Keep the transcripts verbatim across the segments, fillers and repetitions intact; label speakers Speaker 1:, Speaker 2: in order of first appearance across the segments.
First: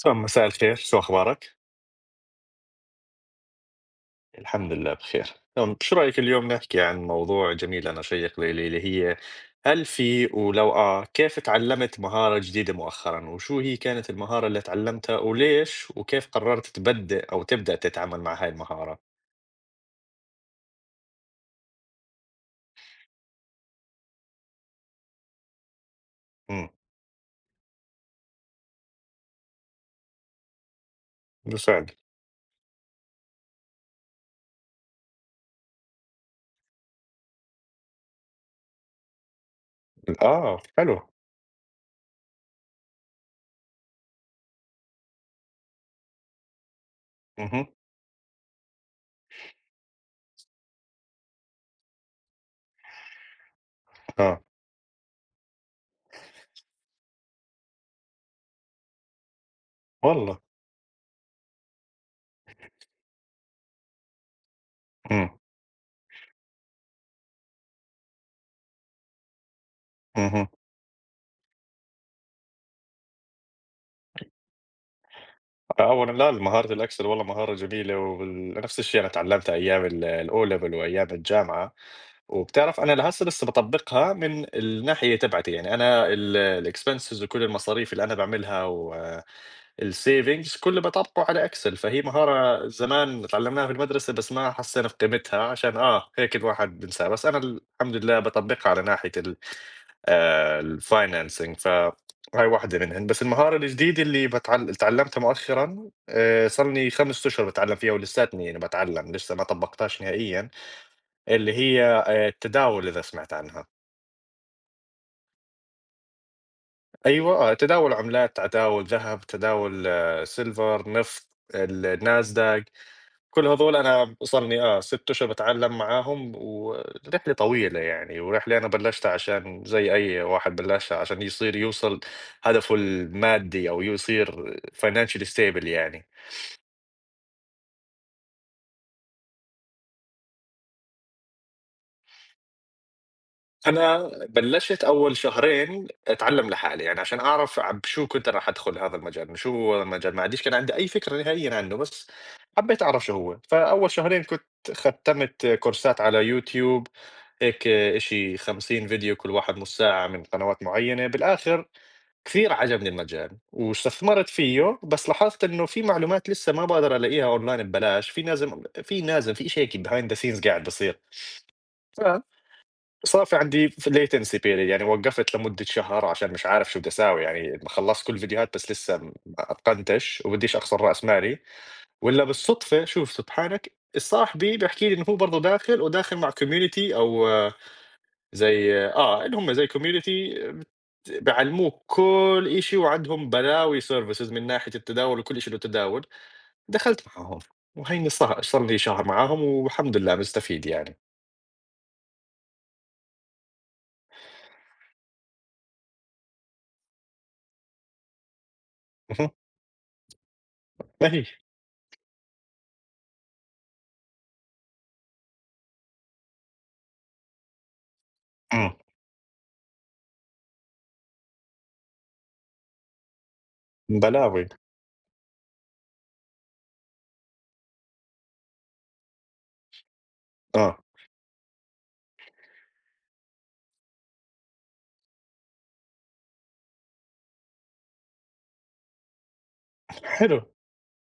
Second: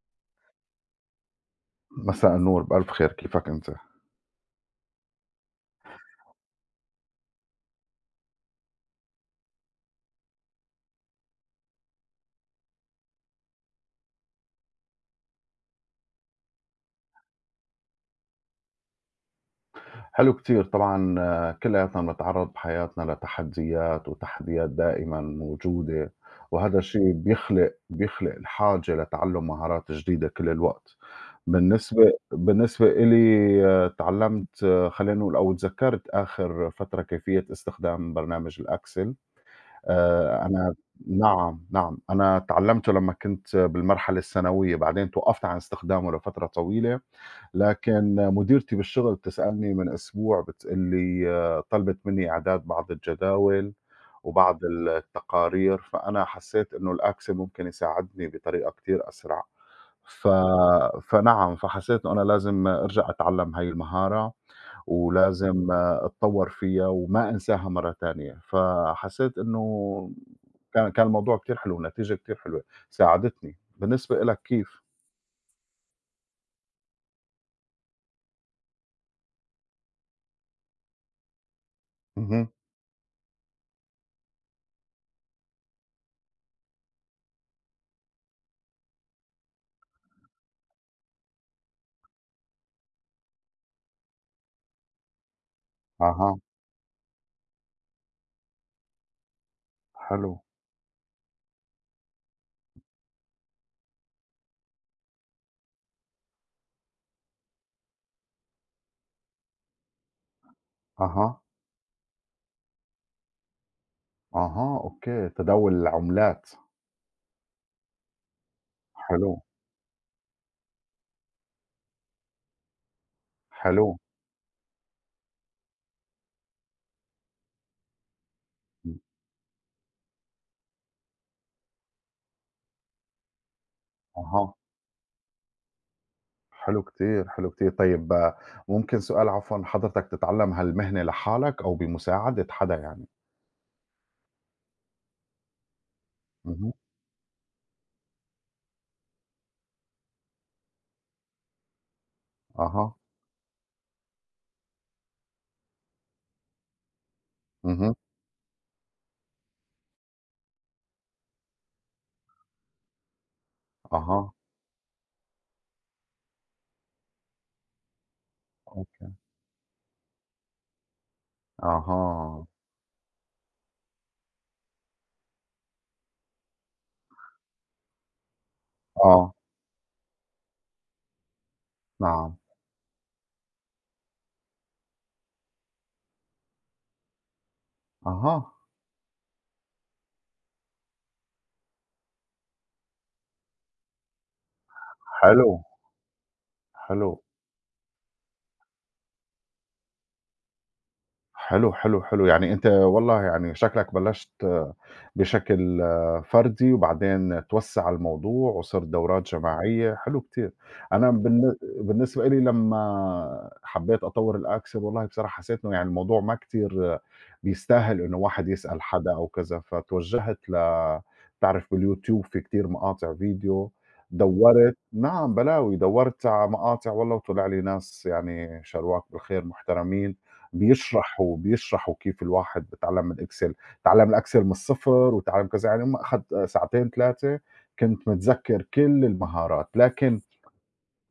Speaker 1: تمام، مساء الخير، شو أخبارك؟
Speaker 2: مساء النور بألف خير، كيفك أنت؟
Speaker 1: الحمد لله بخير. تمام، شو رأيك اليوم نحكي عن موضوع جميل أنا شيق لي اللي هي، هل في ولو آه كيف تعلمت مهارة جديدة مؤخرا، وشو هي كانت المهارة اللي تعلمتها وليش، وكيف قررت تبدأ أو تبدأ تتعامل مع هاي المهارة؟
Speaker 2: حلو كتير طبعًا، آه، كلّياتنا بنتعرّض بحياتنا لتحديات وتحديات دائمًا موجودة،
Speaker 1: امم
Speaker 2: وهذا الشيء بيخلق بيخلق الحاجة لتعلُّم مهارات جديدة كل الوقت.
Speaker 1: بالفعل.
Speaker 2: بالنسبة بالنسبة إلي آه، تعلّمت، آه، خلّينا نقول أو تذكّرت آخر فترة كيفية استخدام برنامج الExcel. آآ،
Speaker 1: آه
Speaker 2: أنا
Speaker 1: حلو.
Speaker 2: نعم، نعم، أنا تعلّمته لمّا كنت بالمرحلة الثانوية، بعدين توقّفت عن استخدامه لفترة طويلة.
Speaker 1: اها.
Speaker 2: لكن مديرتي بالشغل بتسألني من أسبوع، بتقول لي، آه، طلبت مني إعداد بعض الجداول
Speaker 1: آه
Speaker 2: وبعض التقارير، فأنا حسيت إنه الأكسل ممكن يساعدني بطريقة كتير أسرع. ف...
Speaker 1: والله.
Speaker 2: فنعم، فحسيت إنه أنا لازم أرجع أتعلم هاي المهارة،
Speaker 1: امم
Speaker 2: ولازم آه، أتطور فيها وما أنساها مرة تانية. فحسيت إنه
Speaker 1: اها.
Speaker 2: كان كان الموضوع كتير حلو ونتيجة كتير حلوة ساعدتني. بالنسبة إلك كيف؟
Speaker 1: اولا، لا مهاره الاكسل والله مهاره جميله، ونفس الشيء انا تعلمتها ايام الاو ليفل وايام الجامعه.
Speaker 2: مهم.
Speaker 1: وبتعرف أنا لهسه لسه باطبّقها من الناحية تبعتي، يعني أنا ال الexpenses وكل المصاريف اللي أنا باعملها والsavings كله باطبّقه على Excel. فهي مهارة زمان اتعلمناها في المدرسة، بس ما حسّينا بقيمتها، عشان آه، هيك
Speaker 2: أها،
Speaker 1: الواحد بينساها، بس أنا الحمد لله باطبّقها على ناحية ال،
Speaker 2: حلو.
Speaker 1: آآ الfinancing، فهاي واحدة منهن. بس المهارة الجديدة اللي باتعل اتعلّمتها مؤخرًا، آآ صار لي خمس أشهر باتعلّم فيها ولساتني يعني باتعلّم، لسه ما طبّقتهاش نهائيًا.
Speaker 2: أها.
Speaker 1: اللي هي آآ التداول إذا سمعت عنها.
Speaker 2: أها، أوكي، تداول العملات.
Speaker 1: أيوه، آه، تداول عملات، تداول ذهب،
Speaker 2: حلو.
Speaker 1: تداول silver، نفط، الNASDAQ، كل هذول
Speaker 2: حلو.
Speaker 1: أنا صار لي آه ستة أشهر باتعلم معاهم، ورحلة طويلة يعني، ورحلة أنا
Speaker 2: إمم.
Speaker 1: بلشتها عشان زي أي واحد بلشها عشان يصير يوصل هدفه المادي أو يصير
Speaker 2: أها.
Speaker 1: financially stable يعني.
Speaker 2: حلو كتير، حلو كتير. طيب، آه، ممكن سؤال، عفوًا حضرتك تتعلم هالمهنة لحالك أو بمساعدة حدا يعني؟
Speaker 1: أنا بلّشت أول شهرين أتعلّم
Speaker 2: اهم.
Speaker 1: لحالي، يعني عشان أعرف عب شو كنت أنا راح أدخل هذا المجال، شو هو المجال، ما عنديش، كان عندي أي فكرة نهائيًا عنه، بس حبّيت
Speaker 2: أها.
Speaker 1: أعرف شو هو. فأول شهرين كنت ختّمت كورسات على يوتيوب، هيك
Speaker 2: اهم.
Speaker 1: إشي خمسين فيديو كل واحد نُص ساعة من قنوات معيّنة. بالآخر كثير عجبني المجال واستثمرت
Speaker 2: أها.
Speaker 1: فيه، بس لاحظت إنه في معلومات لسّه ما باقدر ألاقيها أونلاين ببلاش، في نازم في
Speaker 2: أوك.
Speaker 1: نازم في إشي هيك behind the scenes قاعد بيصير. ف
Speaker 2: أها.
Speaker 1: صار في عندي ف latency period، يعني وقّفت لمدة شهر عشان مش عارف شو بدي أساوي، يعني خلّصت كل الفيديوهات بس لسه م ما
Speaker 2: آه.
Speaker 1: أتقنتش، وبديش أخسر رأس مالي. والّا
Speaker 2: نعم.
Speaker 1: بالصدفة، شوف سبحانك، صاحبي بيحكي لي إنه هو برضه داخل وداخل مع community، أو آه،
Speaker 2: أها.
Speaker 1: زي آه، اللي هم زي community بت بيعلموك كل إشي، وعندهم بلاوي services من ناحية التداول وكل إشي
Speaker 2: حلو.
Speaker 1: له تداول. دخلت
Speaker 2: حلو.
Speaker 1: معاهم، وهيني صا صار لي شهر معاهم والحمد لله مستفيد يعني.
Speaker 2: حلو، حلو، حلو. يعني أنت والله يعني شكلك بلّشت، آه، بشكل آه، فردي، وبعدين توسّع الموضوع وصِرت دورات
Speaker 1: اهم.
Speaker 2: جماعية. حلو كتير.
Speaker 1: ما
Speaker 2: أنا
Speaker 1: هي.
Speaker 2: بالن بالنسبة إلي لمّا حبّيت أطوّر الAccess، والله بصراحة حسّيت إنه يعني الموضوع ما كتير آه، بيستاهل إنه واحد
Speaker 1: إمم.
Speaker 2: يسأل حدا أو كذا، فتوجّهت ل، بتعرف بالYouTube في كتير مقاطع فيديو.
Speaker 1: بلاوي.
Speaker 2: دوّرت، نعم بلاوي، دوّرت على مقاطع والله وطلع لي ناس يعني شارواك بالخير محترمين.
Speaker 1: آه.
Speaker 2: بيشرح وبيشرحوا كيف الواحد بيتعلّم الExcel، اتعلّم الExcel من الصفر، واتعلّم كذا، يعني هم أخَذ ساعتين ثلاثة كنت متذكّر كل المهارات، لكن
Speaker 1: حلو.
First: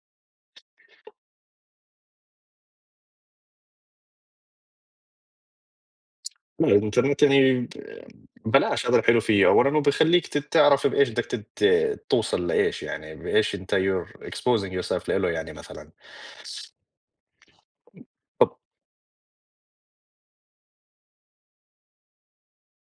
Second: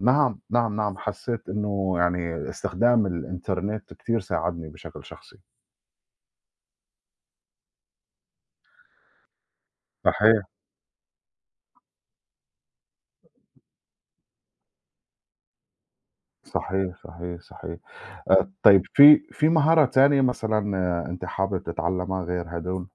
Speaker 2: نعم، نعم، نعم، حسّيت إنه يعني استخدام الإنترنت كتير ساعدني بشكل شخصي.
Speaker 1: لا الإنترنت يعني بلاش، هذا الحلو فيه، أولًا هو بيخلّيك ت
Speaker 2: صحيح،
Speaker 1: تعرف بإيش بدك تت توصل لإيش، يعني بإيش أنت you're exposing yourself لإله يعني مثلًا.
Speaker 2: صحيح، صحيح، صحيح. آآ
Speaker 1: طب
Speaker 2: طيب، في في مهارة تانية مثلًا، آه، أنتِ حابب تتعلّمها غير هادول؟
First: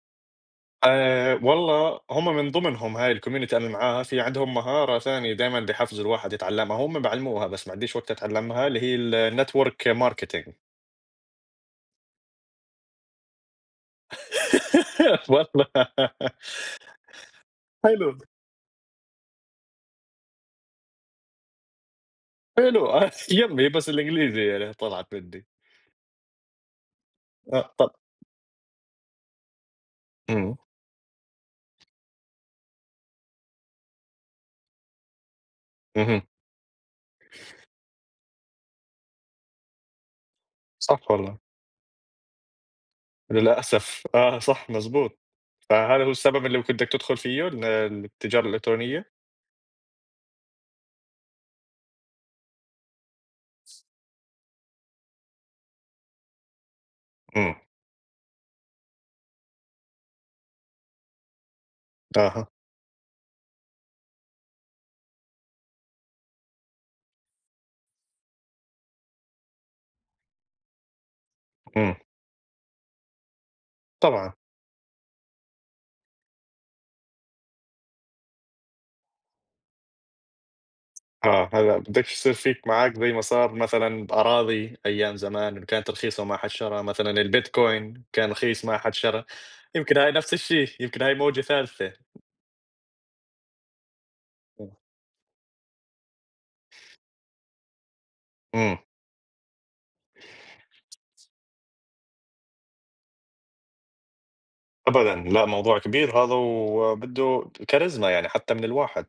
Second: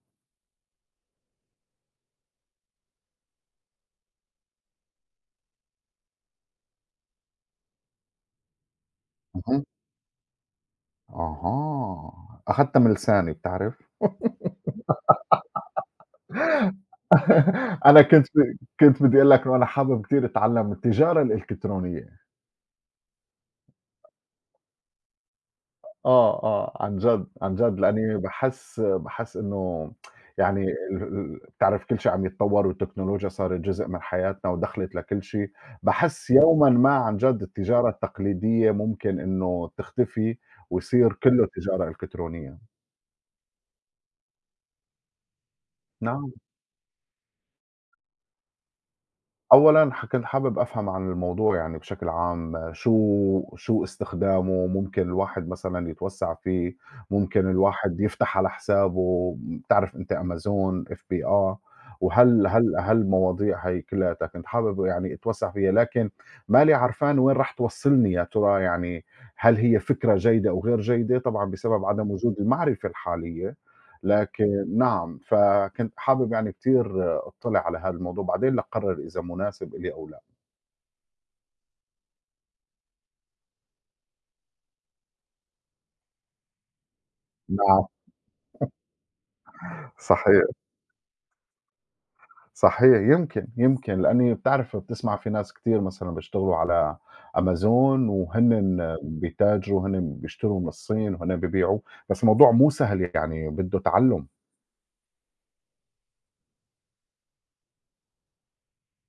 Speaker 1: آآ والله، هم من ضمنهم هاي الcommunity أنا معاها، في عندهم مهارة ثانية دايمًا بيحفزوا الواحد يتعلمها، هم بيعلموها بس ما عنديش وقت أتعلمها، اللي هي
Speaker 2: اهم.
Speaker 1: الnetwork marketing.
Speaker 2: أها، أخدتها من لساني بتعرف؟
Speaker 1: والله.
Speaker 2: أنا
Speaker 1: حلو،
Speaker 2: كنت كنت بدي أقول لك إنه أنا حابب كتير أتعلّم التجارة الإلكترونية.
Speaker 1: حلو. آه يمي، بس الإنجليزي يعني طلعت مني.
Speaker 2: آه، آه، عن جد، عن
Speaker 1: آه
Speaker 2: جد،
Speaker 1: طب.
Speaker 2: لإنّي باحس باحس إنه
Speaker 1: إمم.
Speaker 2: يعني، ال ال بتعرف كل شي عم يتطوّر، والتكنولوجيا صارت جزء من حياتنا ودخلت لكل شي.
Speaker 1: اهم.
Speaker 2: باحس يومًا ما، عن جد، التجارة التقليدية ممكن إنه تختفي
Speaker 1: صح
Speaker 2: ويصير
Speaker 1: والله.
Speaker 2: كلّه تجارة إلكترونية.
Speaker 1: للأسف آه، صح مضبوط. فهل هو
Speaker 2: نعم.
Speaker 1: السبب اللي بيخلّيك تدخل فيه ال التجارة الإلكترونية؟
Speaker 2: أولًا ح كنت حابب أفهم عن الموضوع يعني بشكل عام، شو شو استخدامه، ممكن الواحد مثلًا يتوسّع فيه، ممكن
Speaker 1: إمم.
Speaker 2: الواحد يفتح على حسابه، بتعرف أنت Amazon، إف بي آر، وهال
Speaker 1: أها.
Speaker 2: هال هالمواضيع هي كلّياتها كنت حابب يعني أتوسّع فيها، لكن مالي عرفان وين راح توصّلني يا ترى يعني. هل هي فكرة جيدة أو غير جيدة؟ طبعًا بسبب
Speaker 1: إمم.
Speaker 2: عدم وجود المعرفة الحالية.
Speaker 1: طبعًا.
Speaker 2: لكن نعم، فكنت حابب يعني كتير أطّلع على هذا الموضوع، بعدين لأقرّر إذا مناسب إلي أو لأ.
Speaker 1: آه، هلأ بدكش يصير فيك معاك زي ما صار مثلًا أراضي أيام زمان كانت رخيصة وما حد شرا، مثلًا
Speaker 2: نعم.
Speaker 1: البيتكوين كان رخيص ما حد شرا، يمكن هاي نفس
Speaker 2: صحيح،
Speaker 1: الشي، يمكن هاي موجة ثالثة.
Speaker 2: صحيح، يمكن، يمكن، لأني
Speaker 1: إمم.
Speaker 2: بتعرف بتسمع في ناس كتير مثلًا بيشتغلوا على أمازون
Speaker 1: إمم.
Speaker 2: وهنن بيتاجروا، هنن بيشتروا من الصين وهنن بيبيعوا، بس الموضوع مو سهل يعني، بده تعلُّم.
Speaker 1: أبدًا، لأ موضوع كبير هذا وبده كاريزما يعني حتى من الواحد.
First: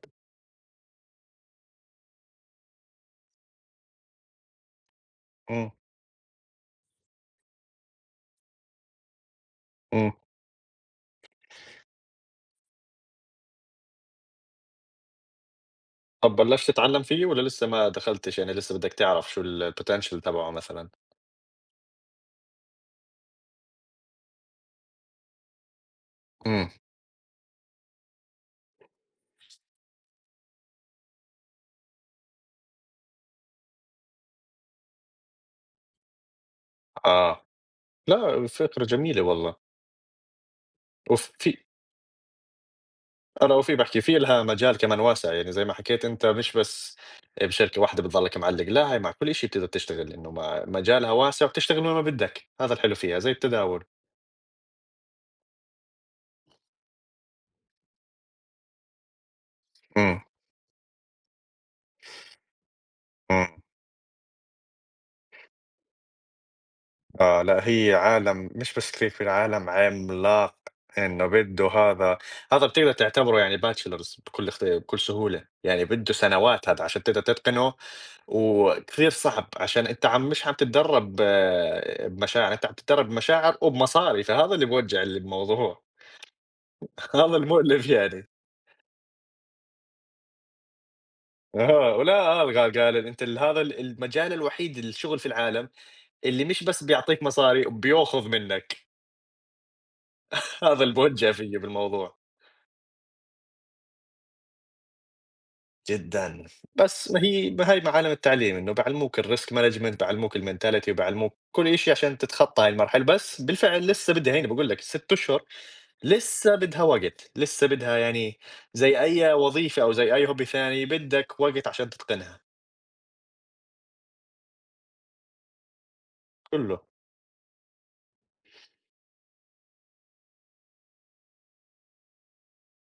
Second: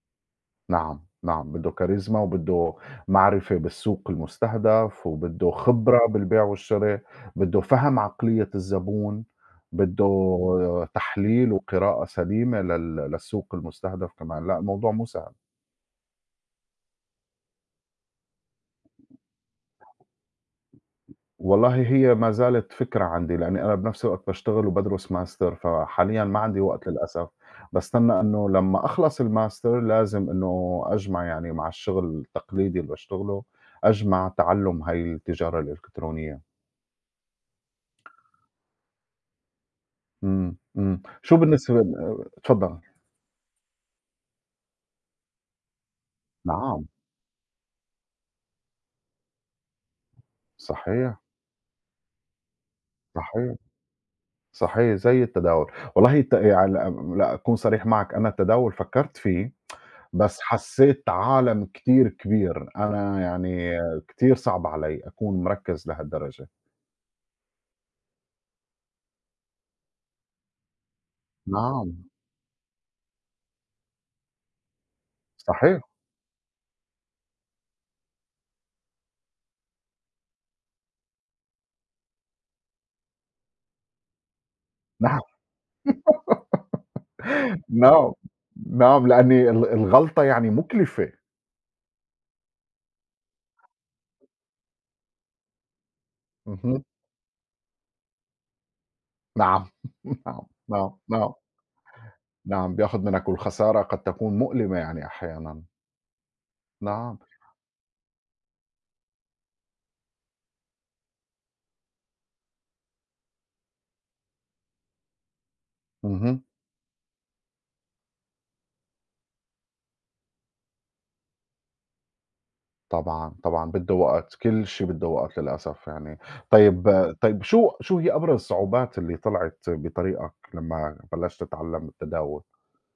Speaker 2: نعم، نعم، بده كاريزما، وبده معرفة بالسوق المستهدف، وبده
Speaker 1: إمم.
Speaker 2: خبرة بالبيع والشراء، بده فهم عقلية الزبون، بده
Speaker 1: إمم.
Speaker 2: تحليل وقراءة سليمة لل للسوق المستهدف كمان. لأ، الموضوع مو سهل.
Speaker 1: طب بلّشت تتعلّم فيه والّا لسه ما دخلتش، يعني لسه بدّك تعرف شو ال الpotential تبعه مثلًا؟
Speaker 2: والله هي ما زالت فكرة عندي، لأني أنا بنفس الوقت باشتغل وبادرس ماستر، فحاليًا ما عندي
Speaker 1: إمم.
Speaker 2: وقت للأسف. باستنى إنه لمّا أخلص الماستر لازم إنه أجمع يعني مع الشغل التقليدي اللي باشتغله، أجمع تعلُّم هاي التجارة الإلكترونية.
Speaker 1: آه، لأ فكرة جميلة والله.
Speaker 2: إمم، إمم.
Speaker 1: وف
Speaker 2: شو
Speaker 1: في
Speaker 2: بالنسبة ل، اتفضل.
Speaker 1: أنا وفي باحكي، في لها مجال كمان واسع، يعني زي ما حكيت أنت، مش
Speaker 2: نعم،
Speaker 1: بس بشركة واحدة بتضلّك معلّق، لا هي مع كل شي بتقدر تشتغل، إنه ما مجالها
Speaker 2: صحيح،
Speaker 1: واسع وبتشتغل وين ما بدّك، هذا الحلو فيها زي
Speaker 2: صحيح،
Speaker 1: التداول.
Speaker 2: صحيح، زي التداول. والله الت يعني، لأ أكون صريح معك، أنا التداول فكّرت فيه،
Speaker 1: إمم.
Speaker 2: بس حسّيت عالم كتير كبير، أنا
Speaker 1: إمم.
Speaker 2: يعني كتير صعب علي أكون مركّز لهالدرجة.
Speaker 1: آه لا هي عالم مش بس كريكبي، عالم عملاق، انه بده
Speaker 2: نعم.
Speaker 1: هذا هذا بتقدر تعتبره يعني باتشلرز بكل اخت- بكل سهولة،
Speaker 2: صحيح.
Speaker 1: يعني بده سنوات هذا عشان تقدر تتقنه، وكثير صعب عشان انت عم مش عم تتدرب آه، بمشاعر، انت عم تتدرب بمشاعر وبمصاري، فهذا اللي بوجع اللي
Speaker 2: نعم،
Speaker 1: بموضوع. هذا المؤلم
Speaker 2: نعم،
Speaker 1: يعني.
Speaker 2: نعم، لأني ال الغلطة يعني مُكلفة.
Speaker 1: اه، ولا الغى، قال قال انت ال- هذا ال- المجال الوحيد الشغل في العالم اللي مش
Speaker 2: اهم.
Speaker 1: بس بيعطيك مصاري وبياخذ منك.
Speaker 2: نعم. نعم،
Speaker 1: هذا
Speaker 2: نعم،
Speaker 1: اللي بوجع
Speaker 2: نعم،
Speaker 1: فيه بالموضوع.
Speaker 2: نعم، بياخُد منّك، والخسارة قد تكون مؤلمة يعني أحيانًا.
Speaker 1: جدًا. بس
Speaker 2: نعم.
Speaker 1: ما هي ب هاي معالم التعليم، إنه بيعلموك الrisk management، بيعلموك الmentality، وبيعلموك كل شي عشان تتخطى هاي المرحلة. بس بالفعل لسه بدها، هيني باقول لك ال6 أشهر
Speaker 2: اهم.
Speaker 1: لسه بدها وقت، لسه بدها يعني زي أي وظيفة أو زي أي hobby ثاني، بدك وقت عشان تتقنها.
Speaker 2: طبعًا، طبعًا بده وقت، كل شي بده وقت للأسف يعني.
Speaker 1: كله.
Speaker 2: طيب، طيب شو شو هي أبرز الصعوبات اللي طلعت بطريقك لمّا بلشت تتعلم التداول؟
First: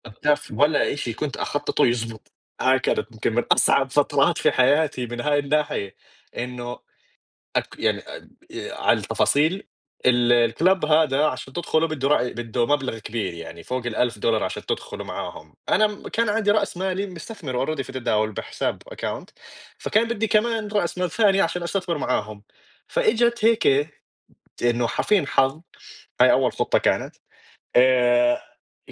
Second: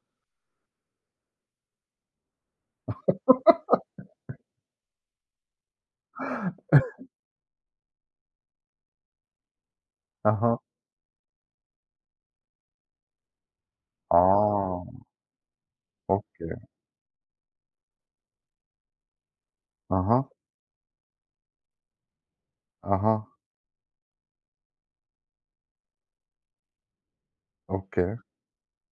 Speaker 1: بتعرف ولا إشي كنت أخططه يزبط، هاي كانت يمكن من أصعب فترات في حياتي من هاي الناحية. إنه أك يعني أ آآ على التفاصيل، ال
Speaker 2: أها.
Speaker 1: الclub هذا عشان تدخله بده رأي، بده مبلغ كبير يعني فوق ال ألف دولار عشان
Speaker 2: آه.
Speaker 1: تدخله معاهم. أنا م كان
Speaker 2: أوكي.
Speaker 1: عندي رأس مالي مستثمر already في التداول بحساب account، فكان بدي
Speaker 2: أها.
Speaker 1: كمان رأس مال ثاني عشان أستثمر معاهم.
Speaker 2: أها.
Speaker 1: فإجت هيك إنه حفين حظ، هاي أول خطة كانت.
Speaker 2: أوكي.
Speaker 1: آآ،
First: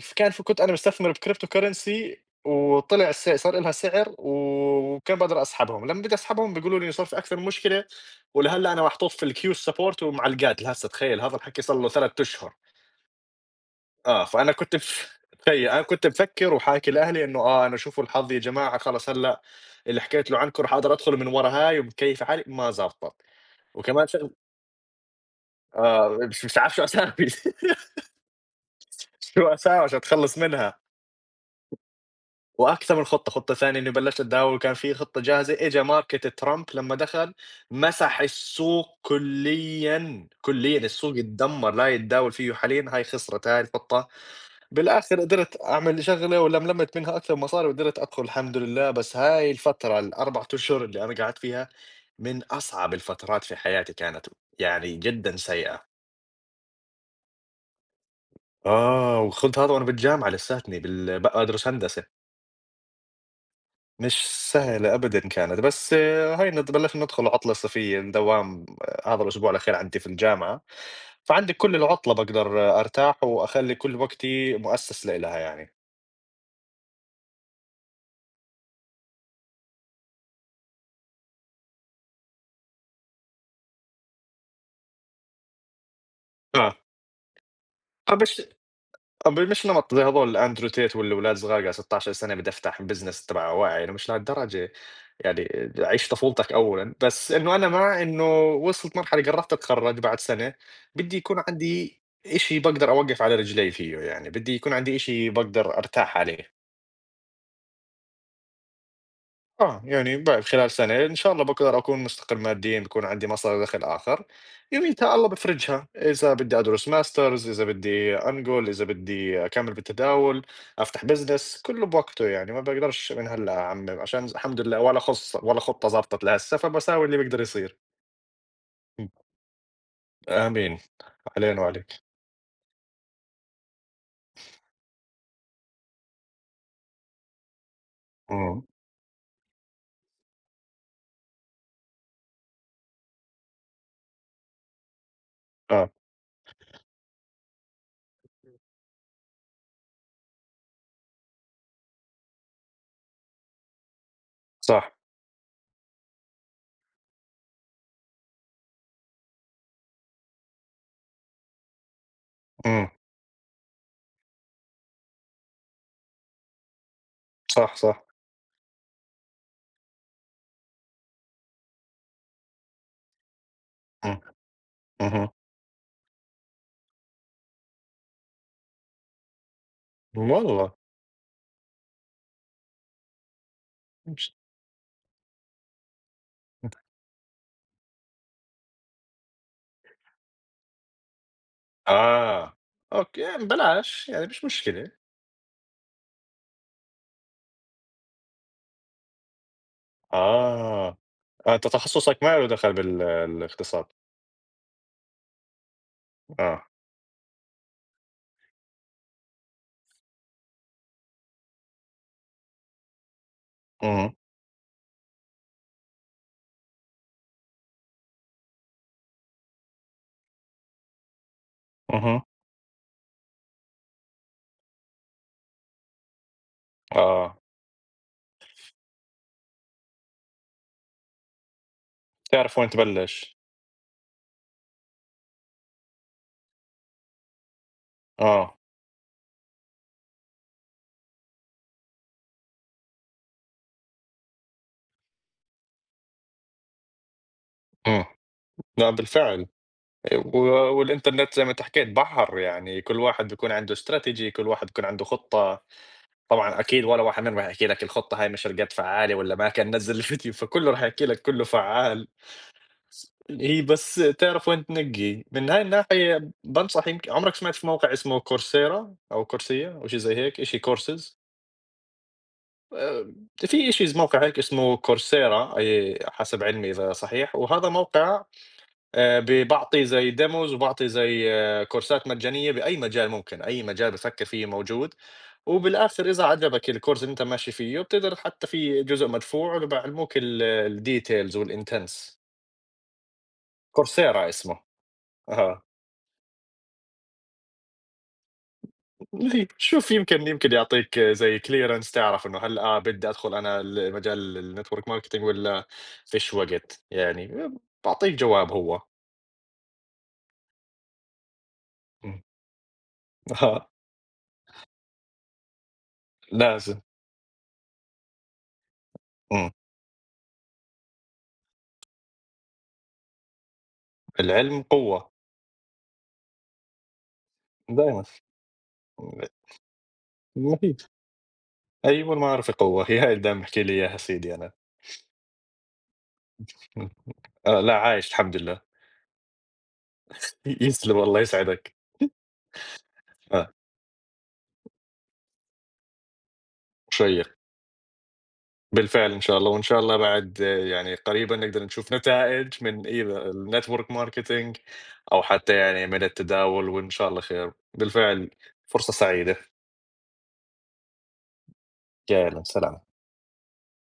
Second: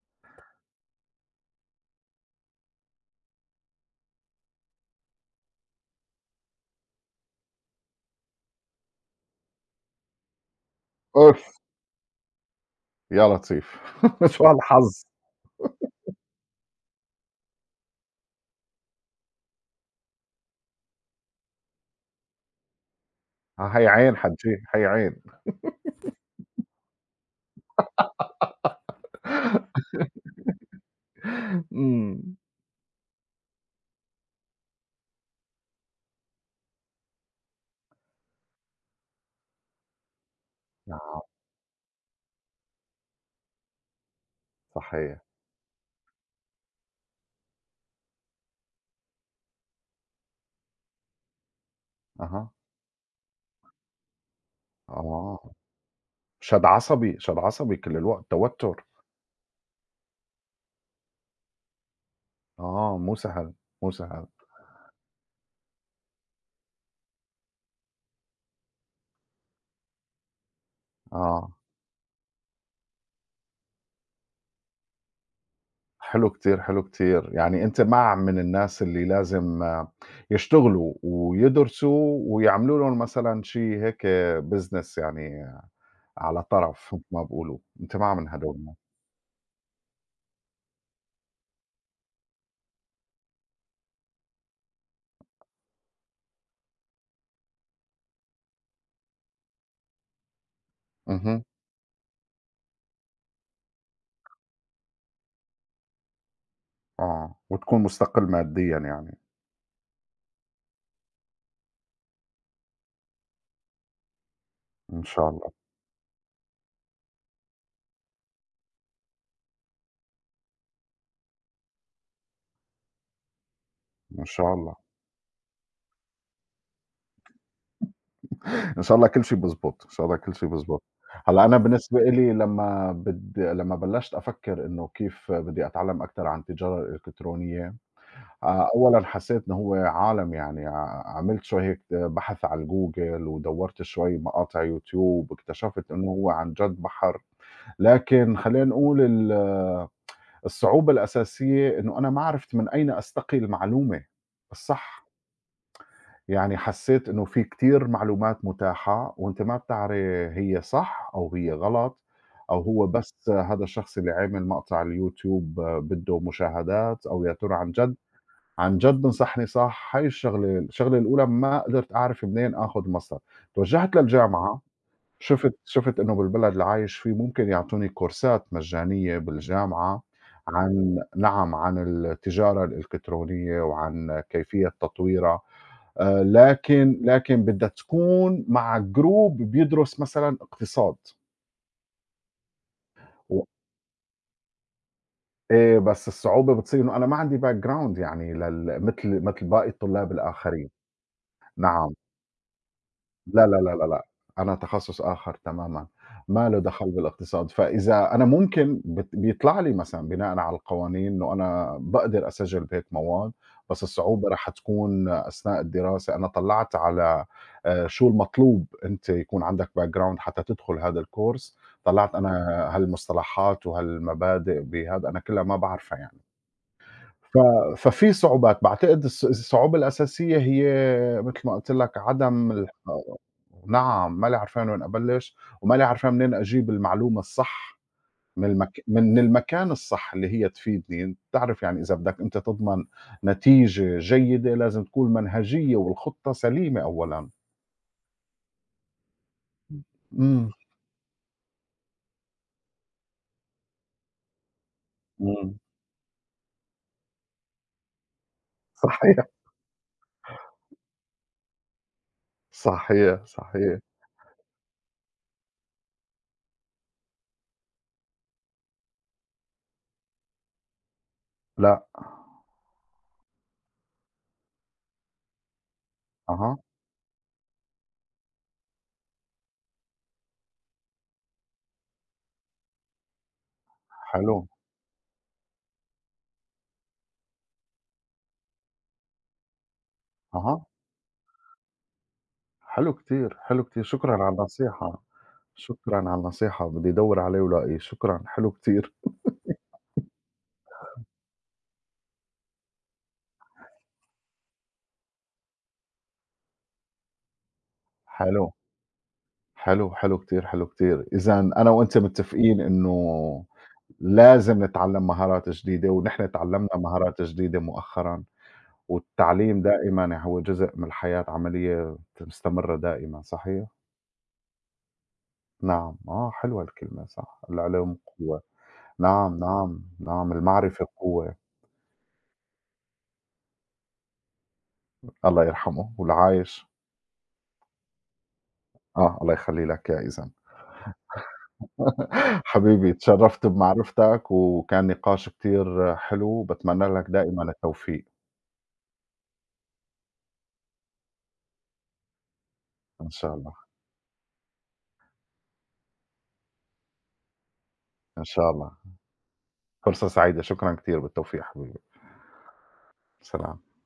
Speaker 1: ف كان في كنت أنا مستثمر بcrypto currency، وطلع الس صار إلها سعر وكان باقدر أسحبهم. لمّا بدي أسحبهم بيقولوا لي صار في أكثر من مشكلة، ولهلّا أنا محطوط في الqueue الsupport ومعلقات لهسه، تخيّل هذا
Speaker 2: أوف!
Speaker 1: الحكي صار له ثلاثة أشهر.
Speaker 2: يا لطيف
Speaker 1: آه.
Speaker 2: شو
Speaker 1: فأنا كنت
Speaker 2: هالحظ!
Speaker 1: ف تخيّل، أنا كنت مفكّر وحاكي لأهلي إنه آه أنا شوفوا الحظ يا جماعة، خلص هلّأ اللي حكيت له عنكم راح أقدر أدخل من ورا هاي ومكيّف حالي، ما زبطت.
Speaker 2: هي
Speaker 1: وكمان
Speaker 2: عين
Speaker 1: شغل
Speaker 2: حجّي، هي عين.
Speaker 1: آه، مش مش عارف شو أساوي. شو أساوي عشان أتخلّص منها.
Speaker 2: إمم.
Speaker 1: وأكثر من خطة، خطة ثانية إني بلشت أتداول وكان في خطة جاهزة، إجا market ترامب لمّا دخل مسح السوق كليًا، كليًا السوق
Speaker 2: نعم.
Speaker 1: اتدمر لا يتداول فيه حاليًا، هاي خسرت هاي الخطة.
Speaker 2: صحيح.
Speaker 1: بالآخر قدرت أعمل شغلة ولملمت منها أكثر مصاري وقدرت أدخل الحمد لله. بس هاي الفترة ال4 أشهر اللي أنا قعدت فيها من
Speaker 2: أها.
Speaker 1: أصعب الفترات في حياتي كانت، يعني جدًا
Speaker 2: آه.
Speaker 1: سيئة.
Speaker 2: شد عصبي، شد عصبي كل الوقت، توتر.
Speaker 1: آه، وخُض هذا وأنا بالجامعة لساتني بال بادرس هندسة.
Speaker 2: آه، مو سهل، مو سهل.
Speaker 1: مش سهلة أبدًا كانت. بس آه، هاي ند بلشنا ندخل عطلة صيفية، الدوام آه، هذا الأسبوع الأخير عندي في الجامعة،
Speaker 2: آه.
Speaker 1: فعندي كل العطلة باقدر أرتاح وأخلّي كل وقتي مؤسس لإلها يعني.
Speaker 2: حلو كتير، حلو كتير، يعني أنت مع من الناس اللي لازم آه، يشتغلوا ويدرسوا ويعملوا لهم مثلًا شي هيك business يعني، آه، على
Speaker 1: آه،
Speaker 2: طرف مثل ما بيقولوا، أنت مع من
Speaker 1: فمش
Speaker 2: هدول الناس.
Speaker 1: أب مش نمط زي هاذول أندرو تيت، والّا أولاد صغار قاعد ستاشر سنة بدي أفتح بزنس تبع واعي. أنا مش لهالدرجة، يعني عيش طفولتك أولًا. بس إنه أنا مع إنه وصلت مرحلة قرّبت أتخرّج بعد سنة، بدي يكون
Speaker 2: اهم.
Speaker 1: عندي إشي باقدر أوقّف على رجلي فيه يعني، بدي يكون عندي إشي باقدر أرتاح عليه.
Speaker 2: آه، وتكون مستقل ماديًا يعني.
Speaker 1: آه، يعني بعد خلال سنة إن شاء الله باقدر أكون مستقل ماديًا، بيكون عندي مصدر دخل آخر،
Speaker 2: إن
Speaker 1: يوميتها الله
Speaker 2: شاء الله.
Speaker 1: بافرجها، إذا بدي أدرس ماسترز، إذا بدي أنقل، إذا بدي أكمل بالتداول، أفتح بزنس، كله بوقته يعني. ما باقدرش من هلأ أعمم، عشان
Speaker 2: إن شاء
Speaker 1: الحمد
Speaker 2: الله.
Speaker 1: لله ولا خص ولا خطة زبطت لهسه، فباساوي اللي بيقدر يصير.
Speaker 2: إن شاء الله
Speaker 1: إمم.
Speaker 2: كل شي بيزبط، إن شاء الله كل شي
Speaker 1: آمين.
Speaker 2: بيزبط. هلأ أنا
Speaker 1: علينا وعليك.
Speaker 2: بالنسبة إلي لمّا بد لمّا بلشت أفكّر إنه كيف بدي أتعلّم أكتر عن التجارة الإلكترونية،
Speaker 1: إمم.
Speaker 2: آآ أولًا حسيت إن هو عالم، يعني ع عملت شوية هيك بحث على الجوجل، ودوّرت شوية مقاطع يوتيوب،
Speaker 1: آه.
Speaker 2: اكتشفت إنه هو عن جد بحر. لكن خلّينا نقول ال الصعوبة الأساسية إنه أنا ما عرفت من أين أستقي المعلومة
Speaker 1: صح.
Speaker 2: الصح. يعني حسيت إنه في كتير معلومات متاحة، وأنت ما بتعرف هي صح أو هي غلط، أو
Speaker 1: إمم.
Speaker 2: هو بس هذا الشخص اللي عامل مقطع اليوتيوب آه، بده مشاهدات، أو يا ترى عن
Speaker 1: صح،
Speaker 2: جد،
Speaker 1: صح.
Speaker 2: عن جد نصحني صح. هاي الشغلة، الشغلة الأولى ما قدرت أعرف منين آخُد مصدر. توجّهت
Speaker 1: إمم.
Speaker 2: للجامعة،
Speaker 1: اهم.
Speaker 2: شُفت شُفت إنه بالبلد اللي عايش فيه ممكن يعطوني كورسات مجانية بالجامعة
Speaker 1: والله!
Speaker 2: عن، نعم، عن التجارة الإلكترونية وعن
Speaker 1: مش-
Speaker 2: كيفية تطويرها. آآ لكن لكن بدّا تكون مع جروب بيدرس مثلًا اقتصاد،
Speaker 1: آه، أوكي،
Speaker 2: و،
Speaker 1: يعني بلاش يعني مش مشكلة.
Speaker 2: إيه، بس الصعوبة بتصير إنه أنا ما عندي background يعني لل مثل، مثل باقي الطلاب الآخرين.
Speaker 1: آه. آه، أنت
Speaker 2: نعم.
Speaker 1: تخصصك ما له دخل بال
Speaker 2: لا، لا، لا، لا،
Speaker 1: الاقتصاد.
Speaker 2: لأ، أنا تخصُّص آخر تمامًا، ما له
Speaker 1: آه.
Speaker 2: دخل بالاقتصاد، فإذا أنا ممكن بت بيطلع لي مثلًا، بناءً على القوانين إنه أنا باقدر أسجّل بهيك مواد، بس
Speaker 1: اهم.
Speaker 2: الصعوبة رح تكون أثناء الدراسة. أنا طلّعت على، آآ شو المطلوب، أنت يكون عندك background حتى تدخُل هذا الcourse. طلّعت
Speaker 1: اهم.
Speaker 2: أنا هالمصطلحات وهالمبادئ بهذا أنا كلّها ما باعرفها يعني.
Speaker 1: آه.
Speaker 2: ف ففي صعوبات. باعتقد الص الصعوبة الأساسية هي متل ما قُلت لك، عدم
Speaker 1: تعرف وين
Speaker 2: الح
Speaker 1: تبلّش.
Speaker 2: نعم مالي عرفان وين أبلّش، ومالي عرفان منين أجيب المعلومة الصح من
Speaker 1: آه.
Speaker 2: المك من المكان الصح اللي هي تفيدني. بتعرف يعني إذا بدك أنت تضمن نتيجة جيدة لازم تكون المنهجية والخطة سليمة أولًا.
Speaker 1: إمم. لأ بالفعل. و
Speaker 2: إمم،
Speaker 1: والإنترنت زي ما أنت حكيت بحر يعني، كل واحد بيكون عنده استراتيجي، كل واحد بيكون عنده
Speaker 2: إمم.
Speaker 1: خطة. طبعًا أكيد ولا واحد منهم راح يحكي لك الخطة هاي مش قد فعّالة،
Speaker 2: صحيح،
Speaker 1: والّا ما كان نزّل الفيديو، فكله راح يحكي لك كله فعّال.
Speaker 2: صحيح،
Speaker 1: هي
Speaker 2: صحيح.
Speaker 1: بس تعرف وين تنقّي. من هاي الناحية بانصح، يمكن عمرك سمعت في موقع اسمه coursera أو coursea أو شي زي هيك، شي courses؟
Speaker 2: لأ.
Speaker 1: آآ في issues موقع هيك اسمه coursera، آآ حسب
Speaker 2: أها.
Speaker 1: علمي إذا صحيح، وهذا موقع آآ ب بيعطي زي demos وبيعطي زي آه، كورسات مجانية بأي مجال ممكن، أي مجال بتفكر
Speaker 2: حلو.
Speaker 1: فيه موجود. وبالآخر إذا عجبك الcourse اللي أنت ماشي فيه بتقدر، حتى في جزء مدفوع وبيعلموك
Speaker 2: أها.
Speaker 1: ال الdetails والintents.
Speaker 2: حلو كتير، حلو كتير، شكرًا
Speaker 1: coursera
Speaker 2: على
Speaker 1: اسمه.
Speaker 2: النصيحة.
Speaker 1: أها.
Speaker 2: شكرًا على النصيحة، بدي أدوّر عليه ولاقيه، شكرًا، حلو كتير،
Speaker 1: اللي شوف، يمكن يمكن يعطيك زي clearance، تعرف إنه هل آه بدي أدخل أنا ال مجال الnetwork marketing والّا فيش وقت، يعني بيعطيك
Speaker 2: حلو،
Speaker 1: جواب هو.
Speaker 2: حلو، حلو كتير، حلو كتير. إذًا أنا وأنت
Speaker 1: إمم.
Speaker 2: متّفقين إنه
Speaker 1: آه.
Speaker 2: لازم نتعلّم مهارات جديدة، ونحن تعلّمنا
Speaker 1: لازم.
Speaker 2: مهارات جديدة مؤخرًا،
Speaker 1: إمم.
Speaker 2: والتعليم دائمًا هو جزء من الحياة، عملية مستمرة دائمًا، صحيح؟
Speaker 1: العلم قوة
Speaker 2: نعم، آه حلوة الكلمة، صح، العلم
Speaker 1: دايمًا.
Speaker 2: قوة. نعم، نعم، نعم،
Speaker 1: مفيد.
Speaker 2: المعرفة قوة.
Speaker 1: أيوه المعرفة قوة، هي هاي اللي دايمًا باحكي لي إياها سيدي أنا.
Speaker 2: الله يرحمه والعايش.
Speaker 1: إمم. آه، لأ عايش الحمد لله.
Speaker 2: آه، الله يخلّي لك إياه إذًا.
Speaker 1: ي يسلم الله يسعدك.
Speaker 2: حبيبي، اتشرّفت
Speaker 1: آه.
Speaker 2: بمعرفتك، وكان نقاش كتير حلو، باتمنى لك
Speaker 1: شيّق.
Speaker 2: دائمًا التوفيق،
Speaker 1: بالفعل إن شاء الله، وإن شاء الله بعد آه، يعني قريبًا نقدر نشوف نتائج من
Speaker 2: إن
Speaker 1: either
Speaker 2: شاء الله.
Speaker 1: الnetwork marketing أو حتى يعني من التداول، وإن شاء الله خير.
Speaker 2: إن
Speaker 1: بالفعل
Speaker 2: شاء الله.
Speaker 1: فرصة سعيدة.
Speaker 2: فرصة سعيدة، شكرًا كتير، بالتوفيق حبيبي،
Speaker 1: يا أهلًا، سلام.
Speaker 2: سلام.